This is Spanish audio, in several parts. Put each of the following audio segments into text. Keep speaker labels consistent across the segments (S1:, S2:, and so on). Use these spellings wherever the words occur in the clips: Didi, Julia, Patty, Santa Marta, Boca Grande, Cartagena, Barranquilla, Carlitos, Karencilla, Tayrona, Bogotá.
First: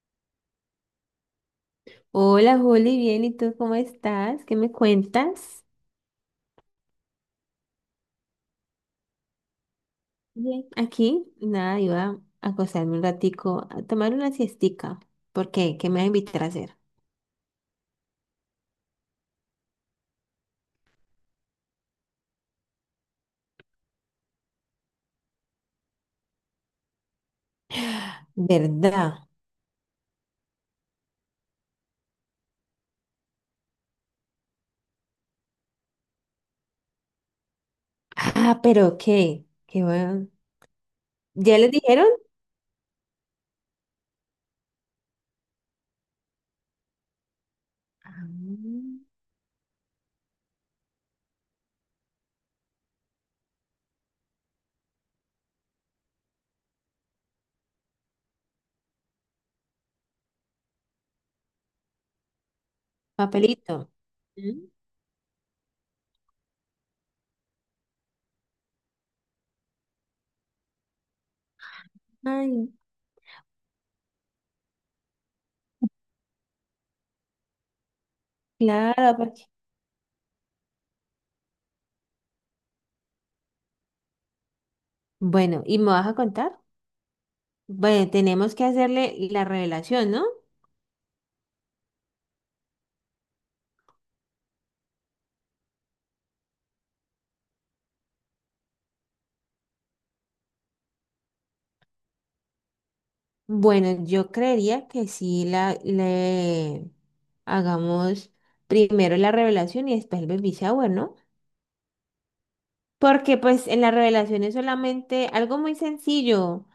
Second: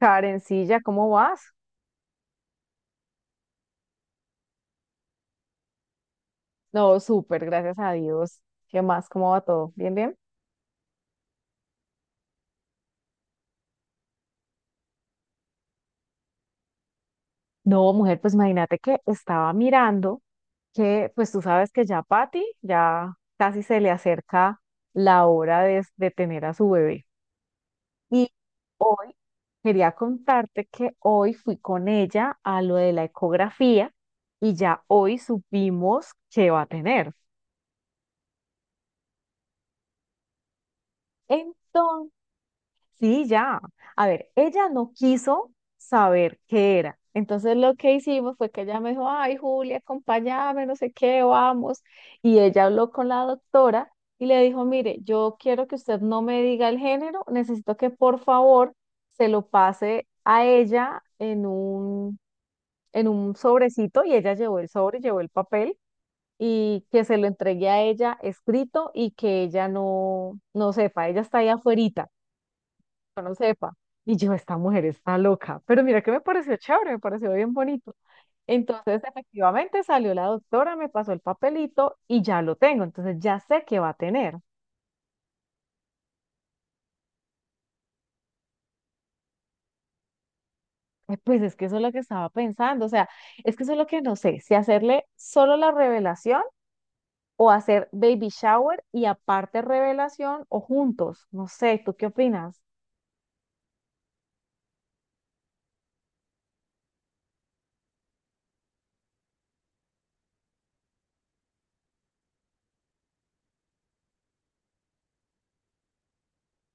S1: Karencilla, ¿cómo vas?
S2: Hola, Juli, bien, ¿y tú cómo estás? ¿Qué me cuentas?
S1: No, súper, gracias a Dios. ¿Qué más? ¿Cómo va todo? ¿Bien, bien?
S2: Bien, aquí, nada, iba a acostarme un ratico, a tomar una siestica. ¿Por qué? ¿Qué me vas a invitar a hacer?
S1: No, mujer, pues imagínate que estaba mirando que, pues tú sabes que ya Patty ya casi se le acerca la hora de tener a su bebé. Y hoy
S2: ¿Verdad?
S1: quería contarte que hoy fui con ella a lo de la ecografía y ya hoy supimos que va a tener.
S2: Ah, pero qué, bueno. ¿Ya les dijeron?
S1: Entonces. Sí, ya. A ver, ella no quiso saber qué era. Entonces lo que
S2: Ah,
S1: hicimos fue que ella me dijo, ay, Julia, acompáñame, no sé qué, vamos. Y ella habló con la doctora y le dijo, mire, yo quiero que usted no me diga el género, necesito que por favor se lo pase a ella en un
S2: papelito.
S1: sobrecito. Y ella llevó
S2: ¿Mm?
S1: el sobre, llevó el papel y que se lo entregue a ella escrito y que ella no, no sepa, ella está ahí afuera
S2: Ay,
S1: yo no sepa. Y yo, esta mujer está loca. Pero mira que me pareció chévere, me pareció bien bonito. Entonces,
S2: claro, porque...
S1: efectivamente, salió la doctora, me pasó el papelito y ya lo tengo. Entonces, ya sé que va a tener.
S2: Bueno, ¿y me vas a contar? Bueno, tenemos que hacerle la revelación, ¿no?
S1: Pues es que eso es lo que estaba pensando. O sea, es que eso es lo que no sé, si hacerle solo la revelación o hacer baby shower y aparte revelación o juntos. No sé, ¿tú qué opinas?
S2: Bueno, yo creería que sí le hagamos primero la revelación y después el baby shower, ¿no? Porque pues en la revelación es solamente algo muy sencillo.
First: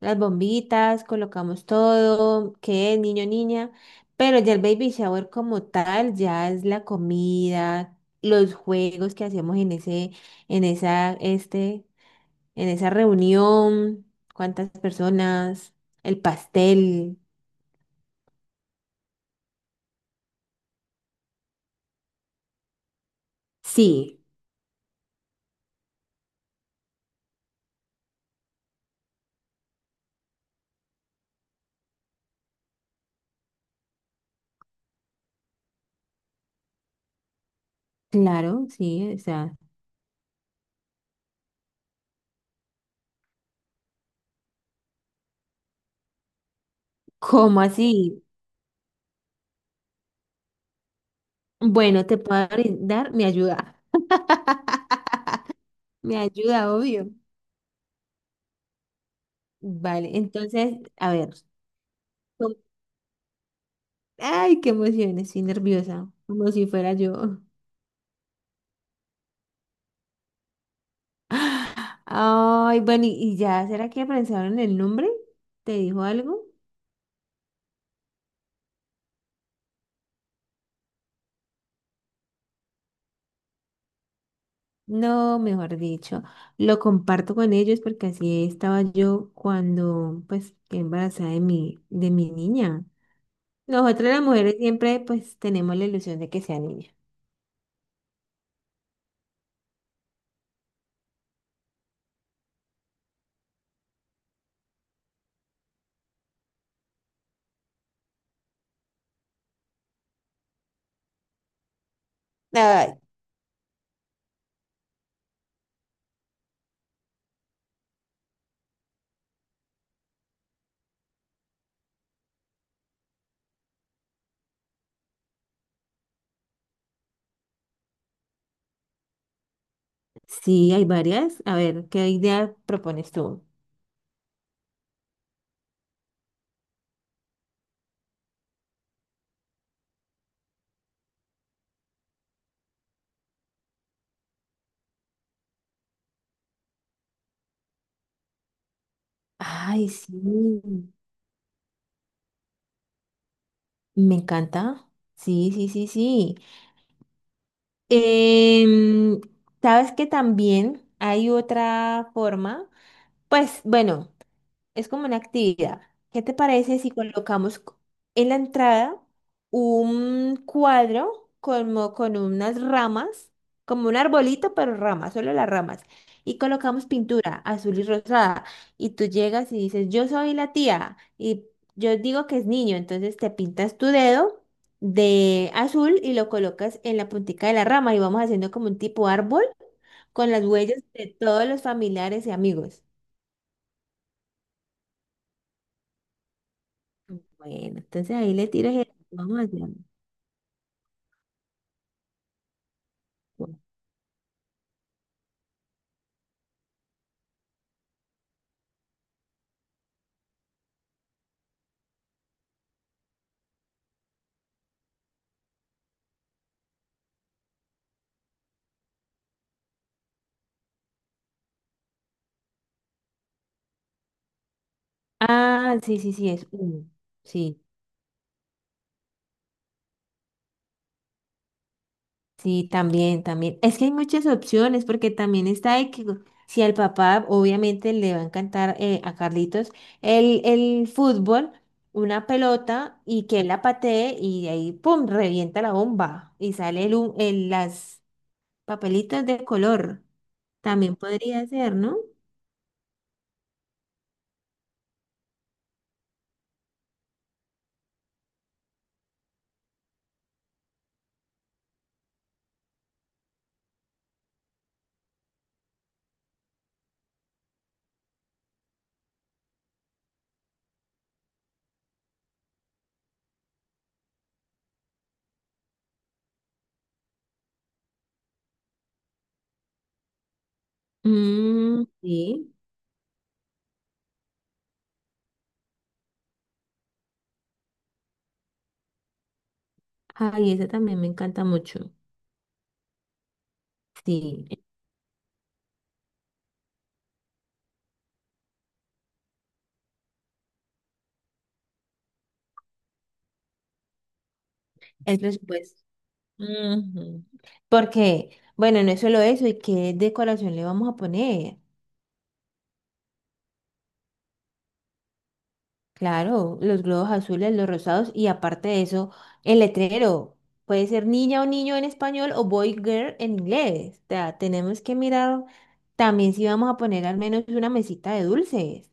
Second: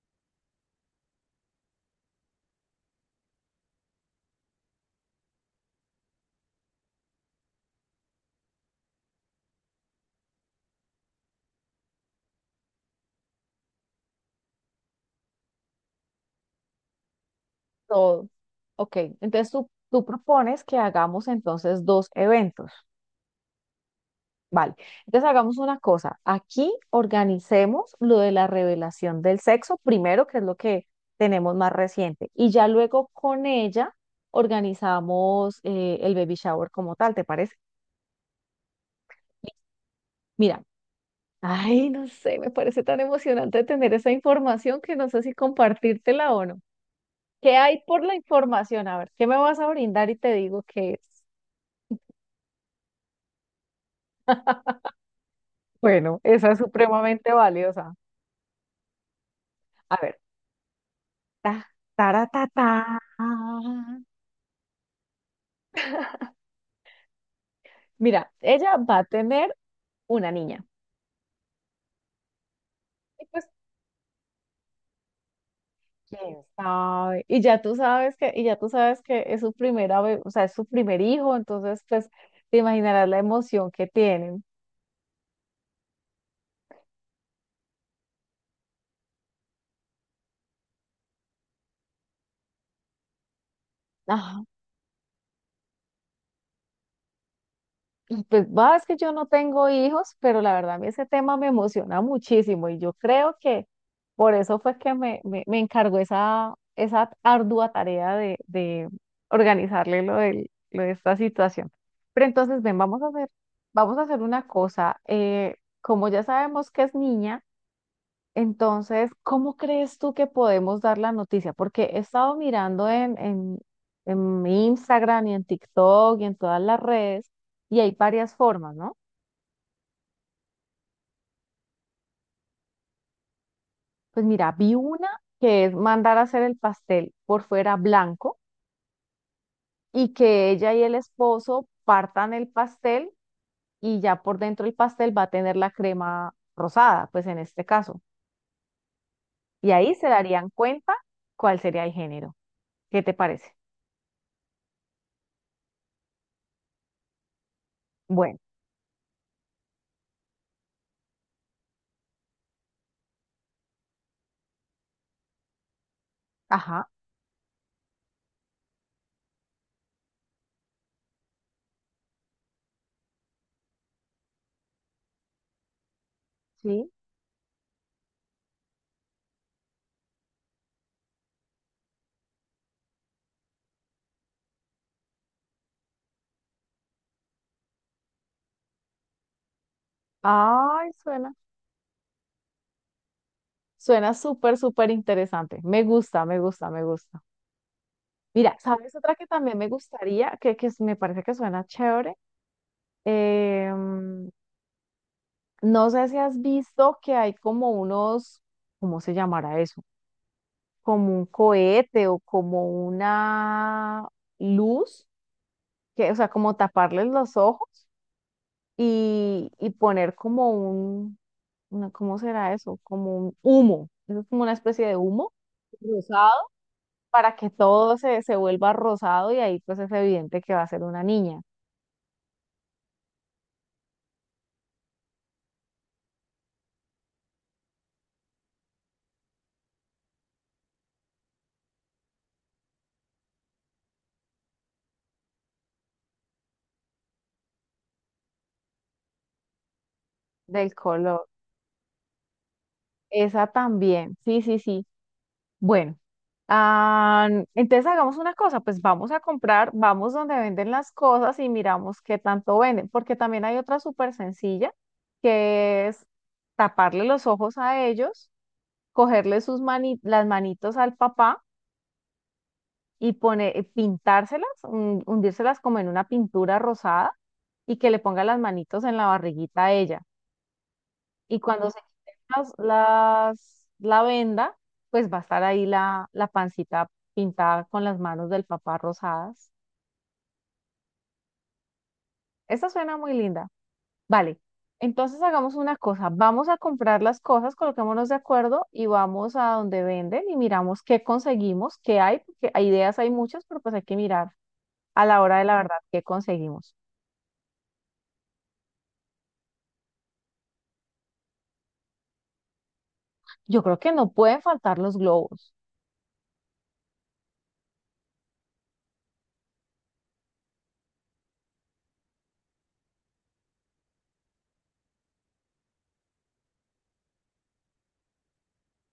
S2: Las bombitas, colocamos todo, que niño, niña. Pero ya el baby shower como tal, ya es la comida, los juegos que hacemos en ese, en esa, este, en esa reunión, cuántas personas, el pastel.
S1: Todo. Ok, entonces tú propones que hagamos entonces dos eventos.
S2: Sí.
S1: Vale, entonces hagamos una cosa. Aquí organicemos lo de la revelación del sexo primero, que es lo que tenemos más reciente, y ya luego con ella organizamos el baby shower como tal, ¿te parece?
S2: Claro, sí, o sea,
S1: Mira, ay, no sé, me parece tan emocionante tener esa información que no sé si compartírtela o no. ¿Qué
S2: ¿cómo
S1: hay por la
S2: así?
S1: información? A ver, ¿qué me vas a brindar y te digo qué es?
S2: Bueno, te puedo brindar mi ayuda. Mi
S1: Bueno, esa es
S2: ayuda, obvio.
S1: supremamente valiosa. A
S2: Vale,
S1: ver,
S2: entonces, a ver.
S1: ta, tara, ta,
S2: com-
S1: ta.
S2: Ay, qué emoción, estoy nerviosa, como si fuera yo.
S1: Mira, ella va a tener una niña.
S2: Ay, bueno, ¿y
S1: Y
S2: y
S1: pues,
S2: ya? ¿Será que pensaron el nombre? ¿Te dijo
S1: quién
S2: algo?
S1: sabe. Y ya tú sabes que es su o sea, es su primer hijo, entonces, pues, te imaginarás la emoción que tienen.
S2: No, mejor dicho, lo comparto con ellos porque así estaba yo cuando, pues, quedé embarazada de mi niña. Nosotras las mujeres siempre pues tenemos la ilusión de que sea niña.
S1: Y pues va, es que yo no tengo hijos, pero la verdad a mí ese tema me emociona muchísimo y yo creo que por eso fue que me encargó esa ardua tarea de organizarle lo de esta situación. Pero entonces, ven,
S2: Ay,
S1: vamos a hacer una cosa. Como ya sabemos que es niña, entonces, ¿cómo crees tú que podemos dar la noticia? Porque he estado mirando en, en mi Instagram y en TikTok y en todas las redes y hay varias formas, ¿no?
S2: sí, hay varias. A ver, ¿qué idea propones tú?
S1: Pues mira, vi una que es mandar a hacer el pastel por fuera blanco y que ella y el esposo partan el pastel y ya por dentro el pastel va a tener la crema rosada, pues en este caso. Y
S2: Ay,
S1: ahí se darían
S2: sí,
S1: cuenta cuál sería el género. ¿Qué te parece?
S2: me encanta. Sí, sí, sí, sí.
S1: Bueno,
S2: Em, sabes que también hay otra forma. Pues bueno. Es como una actividad. ¿Qué te parece
S1: ajá,
S2: si en la entrada un cuadro como con unas ramas, como un arbolito, pero ramas, solo las ramas? Y colocamos
S1: sí.
S2: pintura azul y rosada. Y tú llegas y dices, yo soy la tía. Y yo digo que es niño, entonces te pintas tu dedo de azul y lo colocas en la puntica de la rama y vamos haciendo como un tipo árbol con las huellas
S1: Ay,
S2: de
S1: suena,
S2: todos los familiares y amigos.
S1: suena súper, súper interesante. Me gusta, me gusta, me gusta.
S2: Bueno, entonces ahí le
S1: Mira,
S2: tiras el...
S1: ¿sabes otra que
S2: Vamos
S1: también me
S2: haciendo.
S1: gustaría, que me parece que suena chévere? Em, no sé si has visto que hay como unos, ¿cómo se llamará eso? Como un cohete o como una luz, que, o sea, como taparles los ojos y poner ¿cómo será eso? Como un humo. Eso es como una especie de humo
S2: Ah, sí, sí, sí,
S1: rosado,
S2: es uno.
S1: para que
S2: Sí,
S1: todo se vuelva rosado y ahí pues es evidente que va a ser una niña
S2: sí, también, también. Es que hay muchas opciones porque también está de que si al papá obviamente le va a encantar a Carlitos el fútbol, una pelota y que él la patee y de ahí, ¡pum!, revienta la bomba y sale las papelitas de color.
S1: del
S2: También
S1: color.
S2: podría ser, ¿no?
S1: Esa también, sí, sí, sí. Bueno, ah, entonces hagamos una cosa, pues vamos a comprar, vamos donde venden las cosas y miramos qué tanto venden, porque también hay otra súper sencilla, que es taparle los ojos a ellos, cogerle las manitos al papá y pintárselas, hundírselas como en una pintura rosada y que le ponga las manitos en la barriguita a ella. Y cuando se
S2: Mm,
S1: quiten
S2: sí.
S1: la venda, pues va a estar ahí la pancita pintada con las manos del papá rosadas.
S2: Ay, esa también me encanta mucho.
S1: Esta suena muy linda. Vale,
S2: Sí.
S1: entonces hagamos una cosa. Vamos a comprar las cosas, coloquémonos de acuerdo y vamos a donde venden y miramos qué conseguimos, qué hay, porque hay ideas hay muchas, pero pues hay que mirar a
S2: Es
S1: la hora de la verdad
S2: presupuesto.
S1: qué conseguimos.
S2: Ujú. Porque, bueno, no es solo eso, ¿y qué decoración le vamos a poner?
S1: Yo creo que no pueden faltar los globos.
S2: Claro, los globos azules, los rosados y aparte de eso, el letrero. Puede ser niña o niño en español o boy girl en inglés. O sea, tenemos que mirar también si vamos a poner al menos una mesita de dulces.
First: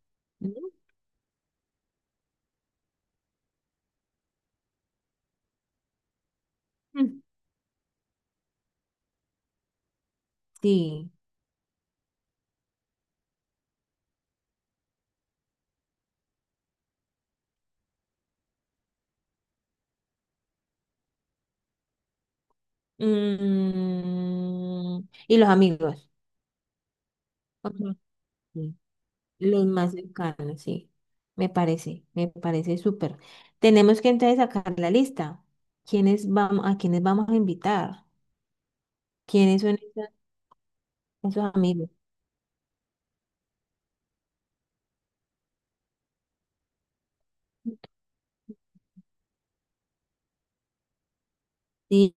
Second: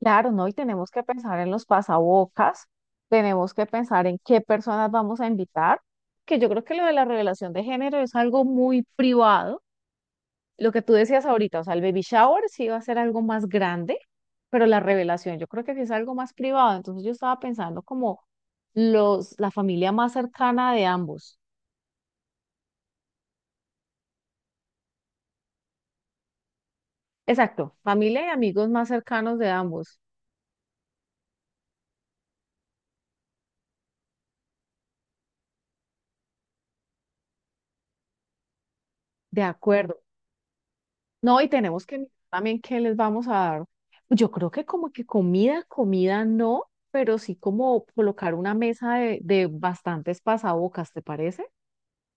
S1: Claro, ¿no? Y
S2: Mm.
S1: tenemos que pensar en los pasabocas, tenemos que pensar en qué personas vamos a invitar, que yo creo que lo de la revelación de género es algo muy privado. Lo que tú
S2: Sí.
S1: decías ahorita, o sea, el baby shower sí va a ser algo más grande, pero la revelación yo creo que sí es algo más privado. Entonces yo estaba pensando como la familia más cercana de ambos.
S2: Mm, y los amigos.
S1: Exacto, familia y amigos
S2: Ujú.
S1: más cercanos de
S2: Los más
S1: ambos.
S2: cercanos, sí. Me parece súper. Tenemos que entonces sacar la lista. Quiénes vamos a invitar?
S1: De
S2: ¿Quiénes son
S1: acuerdo. No, y
S2: esos
S1: tenemos
S2: amigos?
S1: que mirar también qué les vamos a dar. Yo creo que como que comida, comida no, pero sí como colocar una mesa de bastantes pasabocas, ¿te parece?
S2: Sí,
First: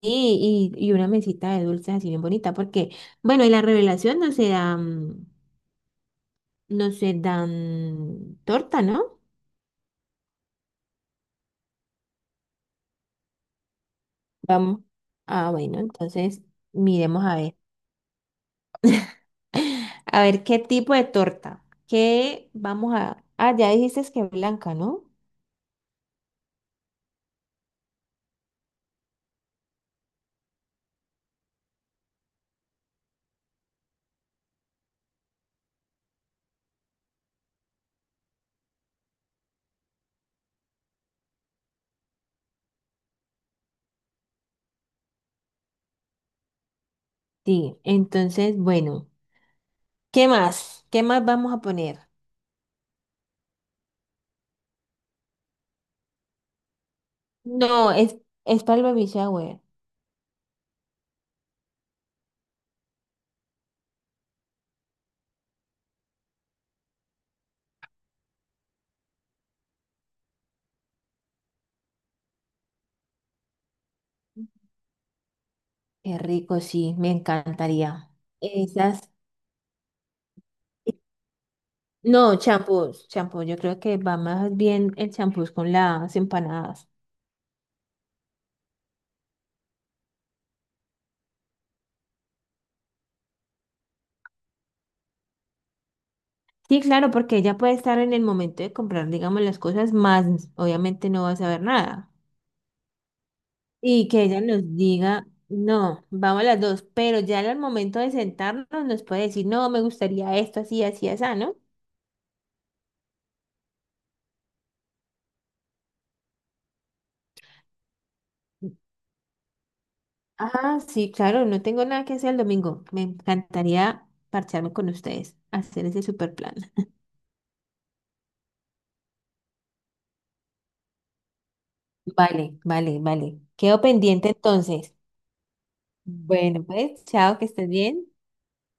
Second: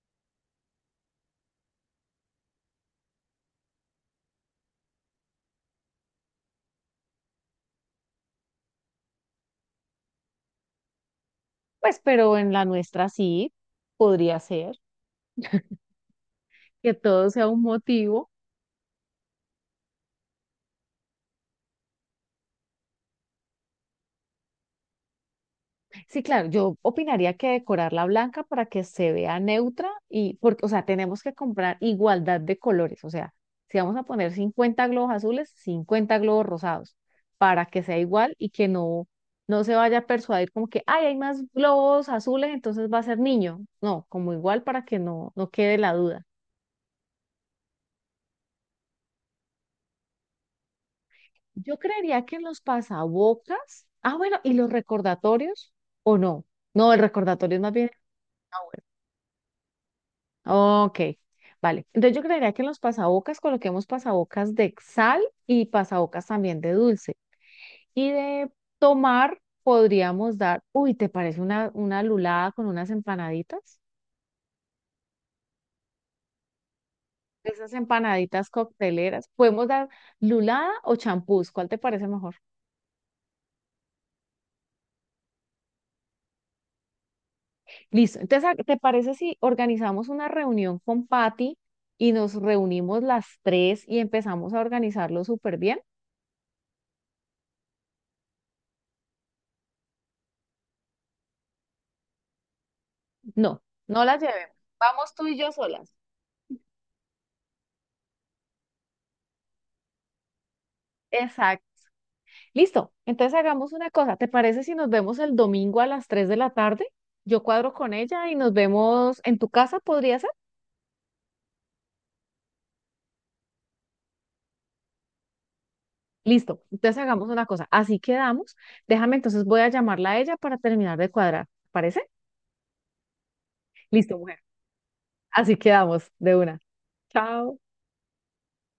S2: y, y una mesita de dulces así bien bonita, porque, bueno, y la revelación no se dan torta, ¿no?
S1: Pues, pero en la nuestra sí podría ser
S2: Vamos. Ah, bueno, entonces
S1: que
S2: miremos
S1: todo
S2: a
S1: sea
S2: ver.
S1: un motivo.
S2: A ver qué tipo de torta. ¿Qué vamos a... Ah, ya dijiste es que blanca, ¿no?
S1: Sí, claro, yo opinaría que decorarla blanca para que se vea neutra y porque, o sea, tenemos que comprar igualdad de colores, o sea, si vamos a poner 50 globos azules, 50 globos rosados, para que sea igual y que no, no se vaya a persuadir como que, ay, hay más globos azules, entonces va a ser niño. No, como igual para que no, no quede la duda.
S2: Sí, entonces, bueno, ¿qué más? ¿Qué más vamos a
S1: Yo
S2: poner?
S1: creería que en los pasabocas, ah, bueno, y los recordatorios, o no, no, el recordatorio es más bien.
S2: No, es,
S1: Ah,
S2: es para
S1: bueno.
S2: el baby shower.
S1: Ok, vale. Entonces yo creería que en los pasabocas coloquemos pasabocas de sal y pasabocas también de dulce. Y de tomar podríamos dar, uy, ¿te parece una lulada con unas empanaditas?
S2: Qué rico, sí, me
S1: Esas
S2: encantaría.
S1: empanaditas
S2: Esas,
S1: cocteleras. Podemos dar lulada o champús, ¿cuál te parece mejor?
S2: no, champús, champú, yo creo que va más bien el champús con las empanadas.
S1: Listo. Entonces, ¿te parece si organizamos una reunión con Patty y nos reunimos las tres y empezamos a organizarlo súper bien?
S2: Sí, claro, porque ella puede estar en el momento de comprar, digamos, las cosas, más obviamente no va a saber nada.
S1: No, no
S2: Y
S1: las
S2: que ella
S1: llevemos.
S2: nos
S1: Vamos tú
S2: diga,
S1: y yo solas.
S2: no, vamos las dos, pero ya al momento de sentarnos nos puede decir, no, me gustaría esto, así, así, así, ¿no?
S1: Exacto. Listo, entonces hagamos una cosa. ¿Te parece si nos vemos el domingo a las 3 de la tarde? Yo cuadro con ella y nos vemos en tu casa, ¿podría ser?
S2: Ah, sí, claro, no tengo nada que hacer el domingo. Me encantaría parcharme con ustedes, hacer ese super plan.
S1: Listo, entonces hagamos una cosa. Así quedamos. Déjame, entonces voy a llamarla a ella para terminar de cuadrar. ¿Te parece?
S2: Vale, vale, vale. Quedo
S1: Listo,
S2: pendiente
S1: mujer.
S2: entonces.
S1: Así quedamos de una.
S2: Bueno, pues, chao, que
S1: Chao.
S2: estés bien.